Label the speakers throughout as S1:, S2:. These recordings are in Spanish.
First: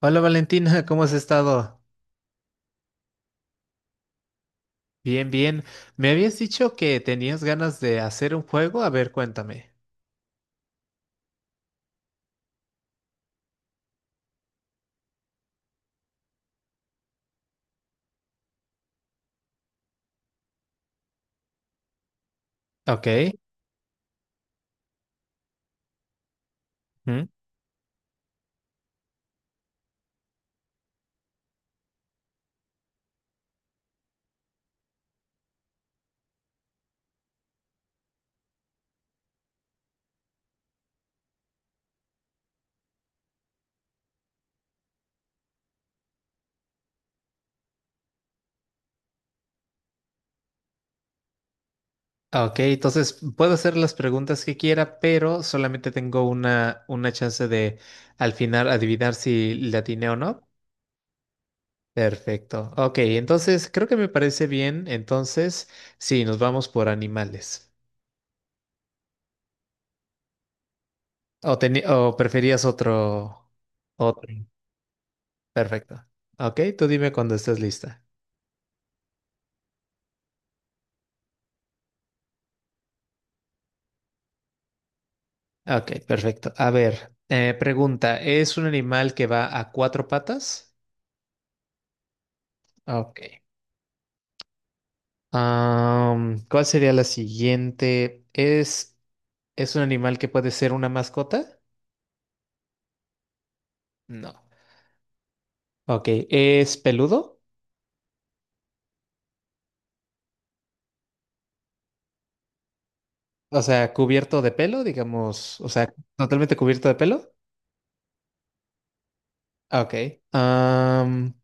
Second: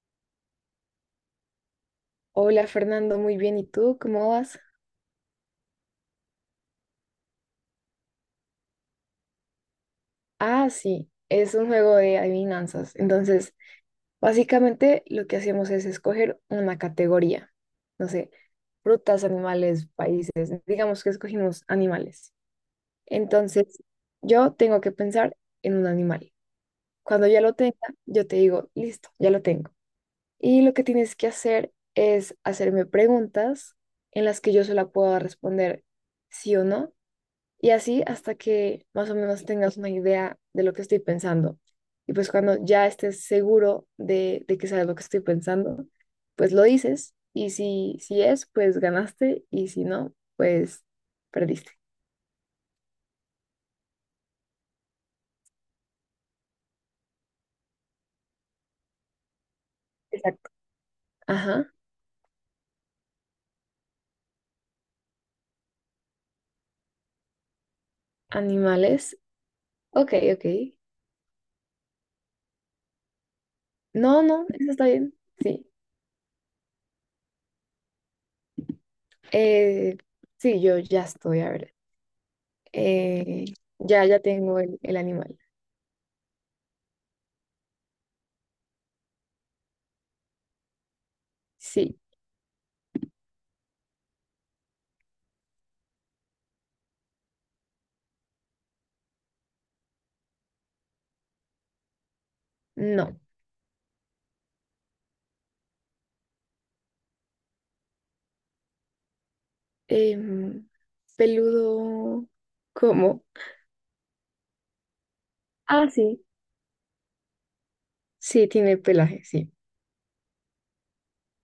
S1: Hola Valentina, ¿cómo has estado?
S2: Hola Fernando, muy bien. ¿Y tú cómo vas?
S1: Bien, bien. Me habías dicho que tenías ganas de hacer un juego. A ver, cuéntame.
S2: Ah, sí, es un juego de adivinanzas. Entonces, básicamente lo que hacemos es escoger una categoría. No sé, frutas, animales, países. Digamos que escogimos animales.
S1: Ok.
S2: Entonces, yo tengo que pensar en un animal.
S1: ¿Mm?
S2: Cuando ya lo tenga, yo te digo, listo, ya lo tengo. Y lo que tienes que hacer es hacerme preguntas en las que yo solo puedo responder sí o no. Y así hasta que más o menos tengas una idea de lo que estoy pensando. Y pues cuando ya estés seguro de que sabes lo que estoy pensando, pues lo dices. Y si, si es, pues ganaste. Y si no, pues perdiste.
S1: Ok, entonces puedo hacer las preguntas que quiera, pero solamente tengo una chance de al final adivinar si le atiné o no.
S2: Exacto. Ajá.
S1: Perfecto. Ok, entonces creo que me parece bien. Entonces, sí, nos vamos por animales.
S2: Animales. Ok, ok.
S1: ¿O, o preferías otro?
S2: No,
S1: Otro.
S2: no, eso está bien. Sí.
S1: Perfecto. Ok, tú dime cuando estés lista.
S2: Eh, sí, yo ya estoy, a ver. Eh, ya, ya tengo el animal.
S1: Ok, perfecto. A ver, pregunta, ¿es un animal que va a cuatro patas?
S2: Sí.
S1: Ok. ¿Cuál sería la siguiente? ¿Es un animal que puede ser una mascota?
S2: No.
S1: No. Ok, ¿es peludo?
S2: Em, Peludo, ¿cómo?
S1: O sea, cubierto de pelo, digamos, o
S2: Ah,
S1: sea,
S2: sí,
S1: totalmente cubierto de pelo.
S2: sí, tiene pelaje, sí,
S1: Ok. Am,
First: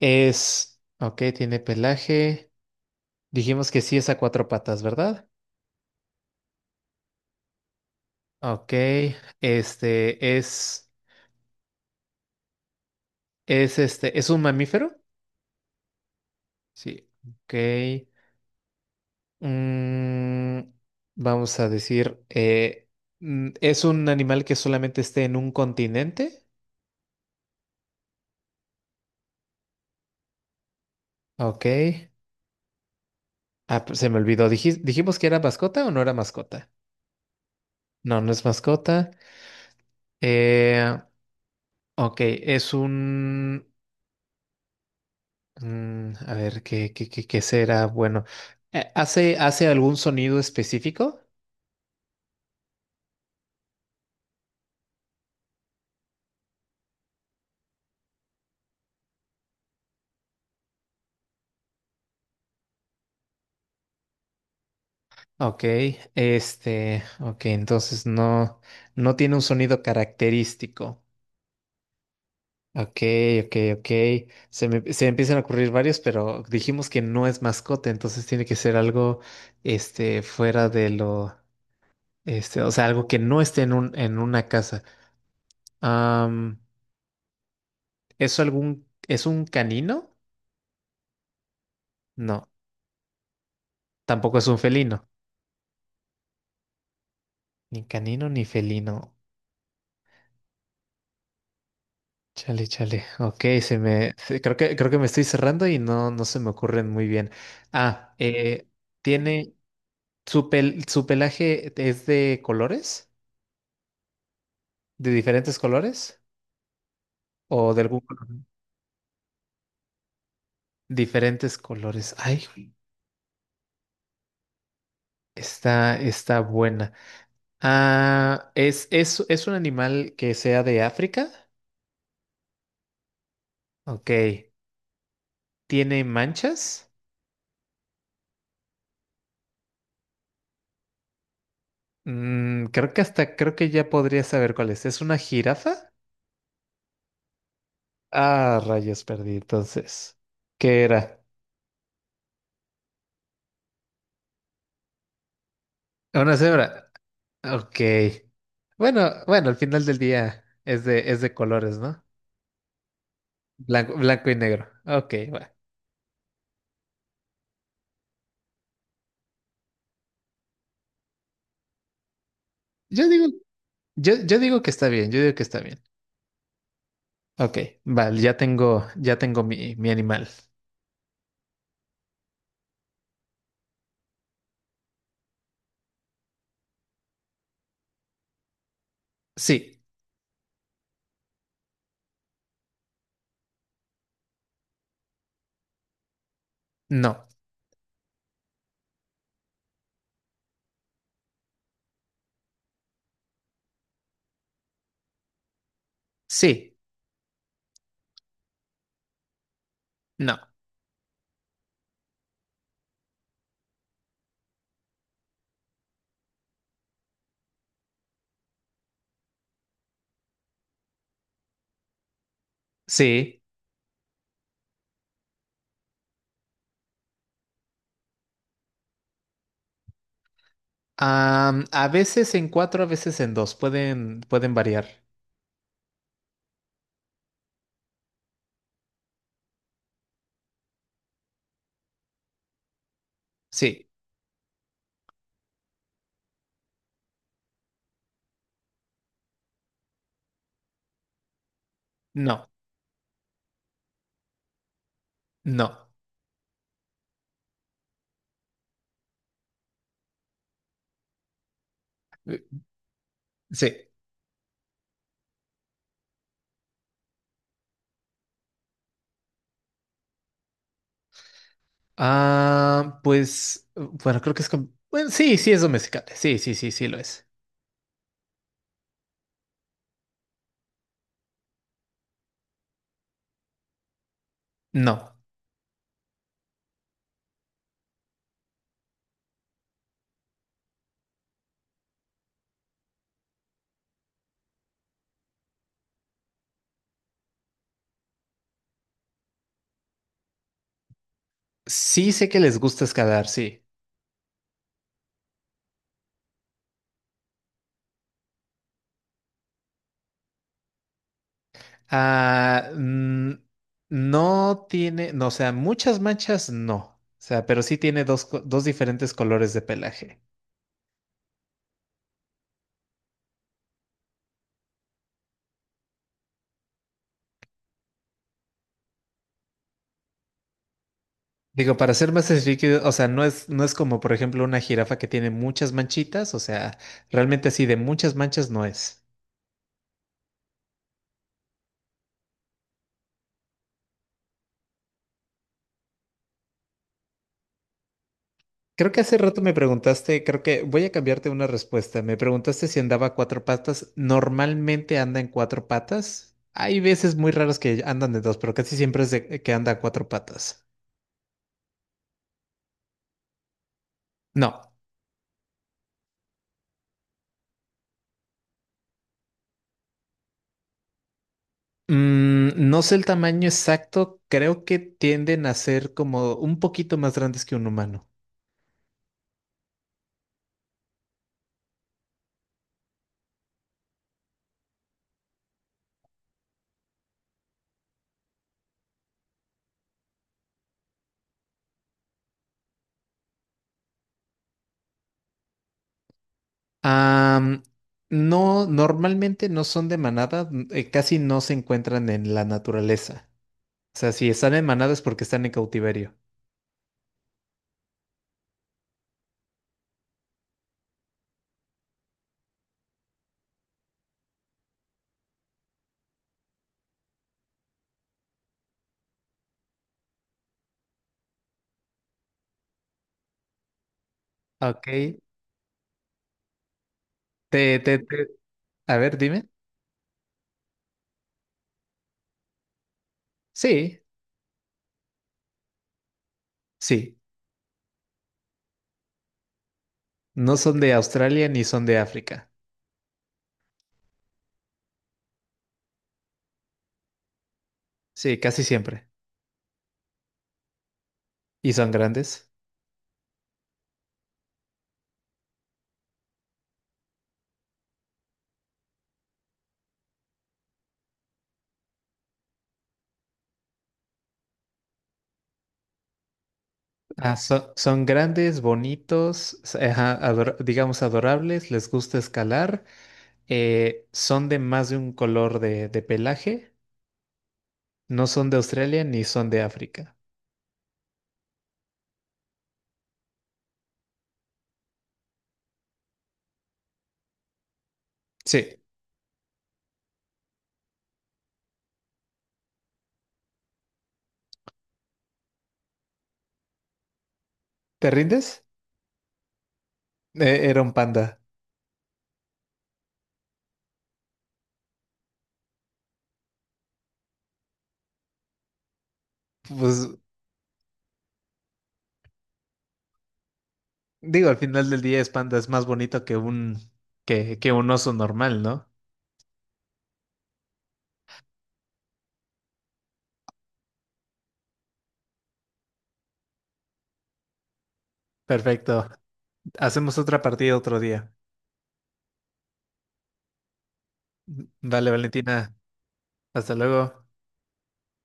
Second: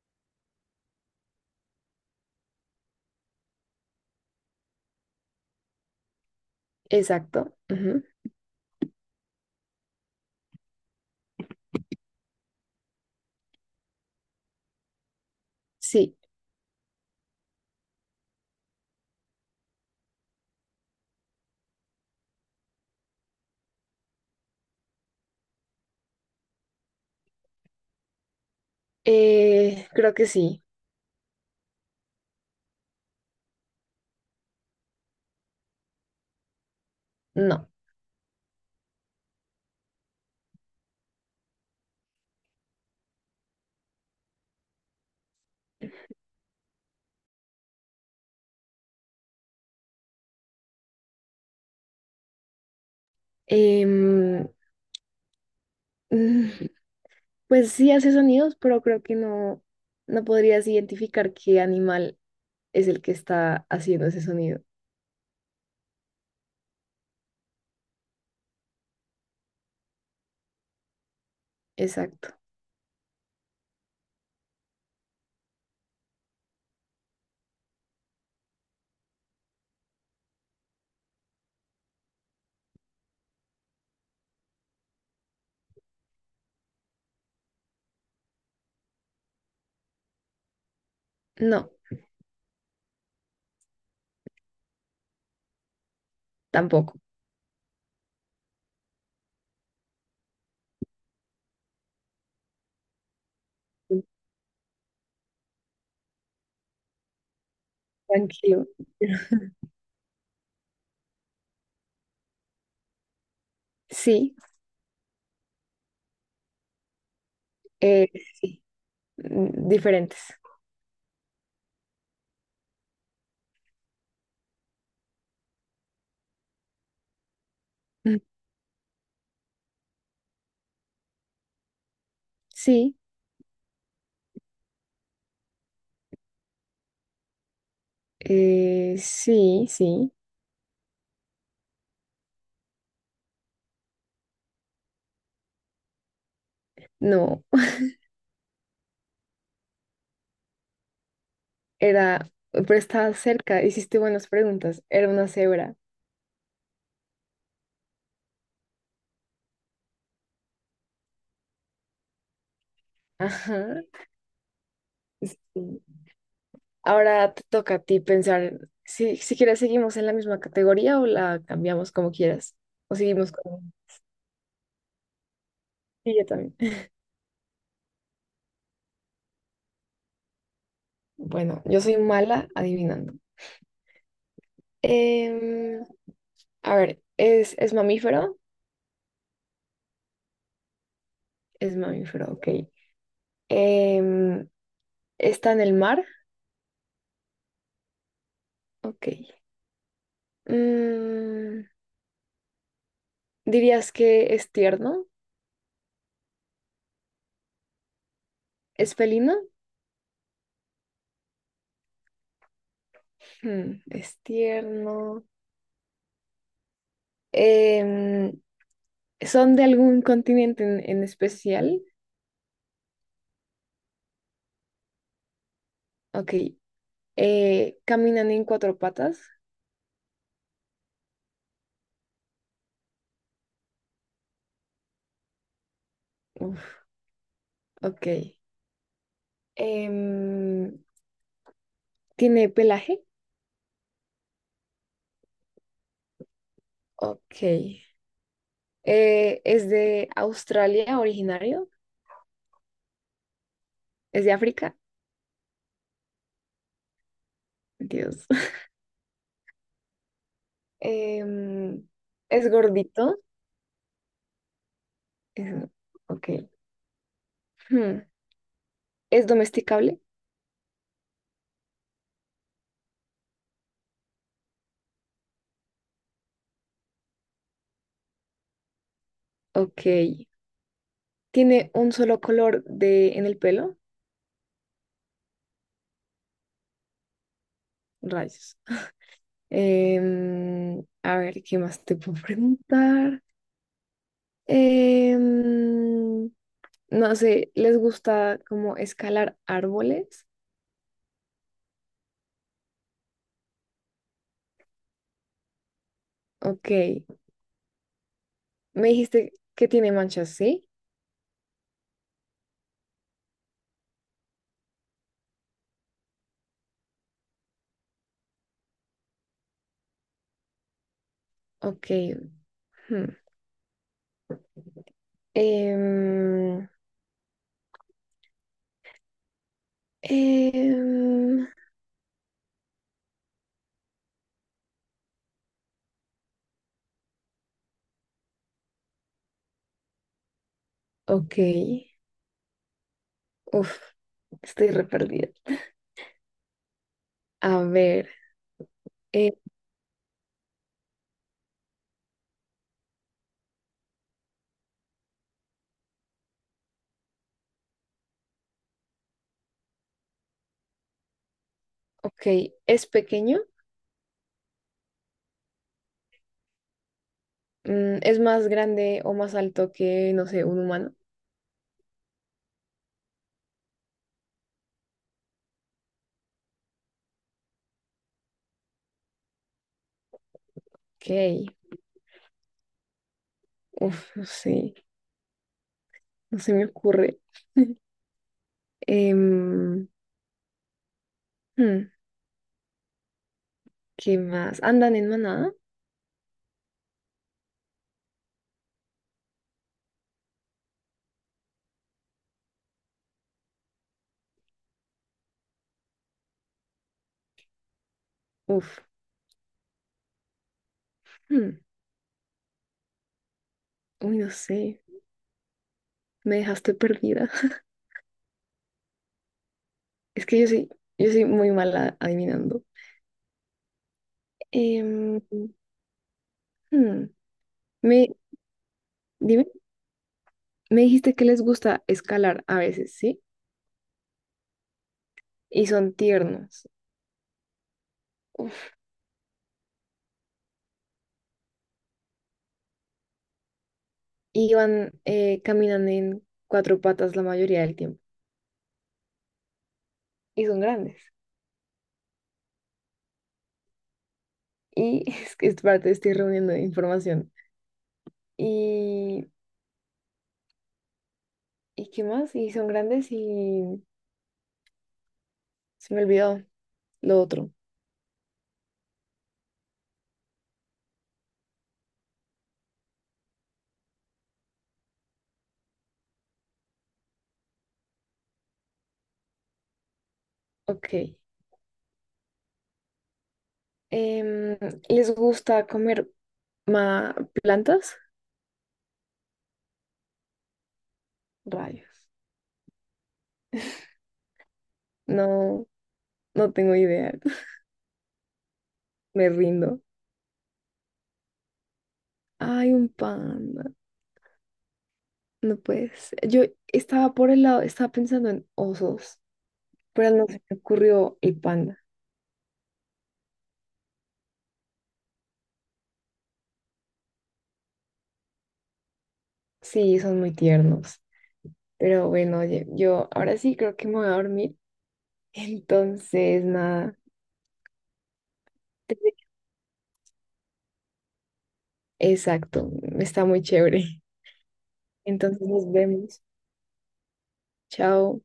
S1: es, ok, tiene pelaje. Dijimos que sí es a cuatro patas, ¿verdad?
S2: exacto. Ujú.
S1: Ok, este es... Es este, ¿es un mamífero?
S2: Sí,
S1: Sí. Ok. Mm, vamos a decir, mm, ¿es un animal que solamente esté en un continente?
S2: creo que sí,
S1: Ok. Ah, pues se me olvidó. ¿Dijimos que era mascota o no era mascota?
S2: no.
S1: No, no es mascota. Eh, ok, es un... mm, a ver, ¿qué será? Bueno, ¿hace, hace algún sonido específico?
S2: Em, mm, pues sí hace sonidos, pero creo que no, no podrías identificar qué animal es el que está haciendo ese sonido.
S1: Ok, este, ok, entonces no, no tiene un sonido característico.
S2: Exacto.
S1: Ok, ok, ok. Se me empiezan a ocurrir varios, pero dijimos que no es mascota, entonces tiene que ser algo, este, fuera de lo, este, o sea, algo que no esté en un, en una casa. Am, ¿Es algún, es un canino?
S2: No,
S1: No, tampoco es un felino.
S2: tampoco.
S1: Ni canino ni felino. Chale, chale. Ok, creo que, creo que me estoy cerrando y no, no se me ocurren muy bien. Ah,
S2: Tranquilo.
S1: tiene. ¿Su su pelaje es de colores?
S2: Sí,
S1: ¿De diferentes colores? ¿O de algún
S2: eh,
S1: color?
S2: sí, diferentes.
S1: Diferentes colores. Ay, güey, está, está buena.
S2: Mm,
S1: Ah, ¿es un animal que sea de África?
S2: sí,
S1: Ok. ¿Tiene manchas?
S2: sí, sí,
S1: Mm, creo que hasta, creo que ya podría saber cuál es. ¿Es una jirafa?
S2: no.
S1: Ah, rayos, perdí entonces. ¿Qué era?
S2: Era, pero estaba cerca, hiciste buenas preguntas. Era una cebra.
S1: Una cebra. Ok. Bueno, bueno, al final del día es de colores, ¿no?
S2: Ajá.
S1: Blanco, blanco y negro. Ok,
S2: Sí.
S1: va.
S2: Ahora te toca a ti pensar si, si quieres seguimos en la misma categoría o la cambiamos como quieras. O
S1: Yo digo,
S2: seguimos con...
S1: yo digo que está bien, yo digo que está bien.
S2: Sí, yo también.
S1: Ok, vale, ya tengo mi, mi animal.
S2: Bueno, yo soy mala adivinando. Em, a ver, es mamífero?
S1: Sí,
S2: Es mamífero, ok. Em, ¿Está en el mar?
S1: no,
S2: Ok. Mm, ¿dirías que es tierno?
S1: sí,
S2: ¿Es felino?
S1: no,
S2: Hmm, es tierno. Em, ¿Son de algún continente en especial?
S1: sí.
S2: Ok. ¿Caminan en cuatro patas?
S1: A veces en cuatro, a veces en dos. Pueden, pueden variar.
S2: Uf, ok. Em, ¿Tiene pelaje?
S1: Sí,
S2: Ok. ¿Es de Australia originario?
S1: no,
S2: ¿Es de África?
S1: no.
S2: Dios. Em, ¿Es gordito?
S1: Sí.
S2: Es- ok. Hmm, ¿es domesticable?
S1: Ah, pues, bueno, creo que es bueno, sí, sí es domesticable. Sí, sí, sí, sí lo es.
S2: Ok. ¿Tiene un solo color de, en el pelo?
S1: No.
S2: Rayos. A ver, ¿qué más te puedo preguntar? Em, no sé, ¿les gusta como escalar árboles?
S1: Sí sé que les gusta escalar, sí.
S2: Ok, me dijiste que tiene manchas, ¿sí?
S1: Ah, mm, no tiene, no, o sea, muchas manchas no. O sea, pero sí tiene dos, dos diferentes colores de pelaje.
S2: Ok. Hmm. Em, em,
S1: Digo, para ser más específico, o sea, no es, no es como, por ejemplo, una jirafa que tiene muchas manchitas, o sea, realmente así de muchas manchas no es.
S2: ok, uf, estoy re perdida. A ver,
S1: Creo que hace
S2: eh,
S1: rato me preguntaste, creo que voy a cambiarte una respuesta. Me preguntaste si andaba a cuatro patas. Normalmente anda en cuatro patas. Hay veces muy raras que andan de dos, pero casi siempre es de que anda a cuatro patas.
S2: ok, ¿es pequeño?
S1: No,
S2: Mm, ¿es más grande o más alto que, no sé, un humano?
S1: mm, no sé el tamaño exacto. Creo que tienden a ser como un poquito más grandes que un humano.
S2: Ok, uf, sí. No se me ocurre. Em, hmm, ¿qué más? ¿Andan en manada?
S1: Am, no, normalmente no son de manada, casi no se encuentran en la naturaleza. O sea, si están en manada es porque están en cautiverio.
S2: Uf. Hmm, uy, no sé. Me dejaste perdida. Es que yo soy muy mala adivinando.
S1: Ok.
S2: Em, hmm,
S1: Te, te,
S2: Me,
S1: te- a ver,
S2: dime,
S1: dime.
S2: me dijiste que les gusta escalar a veces, ¿sí?
S1: Sí,
S2: Y son tiernos.
S1: sí.
S2: Uf.
S1: No son de Australia ni son de África.
S2: Y van, caminan en cuatro patas la mayoría del tiempo.
S1: Sí, casi siempre.
S2: Y son grandes.
S1: ¿Y son grandes?
S2: Y es que es parte, estoy reuniendo información. Y ¿y qué más? Y son grandes y se me olvidó lo
S1: Ah,
S2: otro.
S1: son grandes, bonitos, ajá, digamos adorables, les gusta escalar, son de más de un color de pelaje, no son de Australia ni son de África.
S2: Ok. Em, ¿Les gusta comer ma- plantas?
S1: Sí.
S2: Rayos. No, no tengo idea.
S1: ¿Te rindes?
S2: Me rindo.
S1: Era un panda.
S2: Ay, un panda. No puedes. Yo estaba por el lado, estaba pensando en osos,
S1: Pues
S2: pero no se me ocurrió el panda.
S1: digo, al final del día es panda, es más bonito que un oso normal, ¿no?
S2: Sí, son muy tiernos. Pero bueno, oye, yo ahora sí creo que me voy a dormir. Entonces, nada.
S1: Perfecto. Hacemos otra partida otro día.
S2: Exacto. Está muy chévere.
S1: Vale,
S2: Entonces nos
S1: Valentina.
S2: vemos.
S1: Hasta luego.
S2: Chao.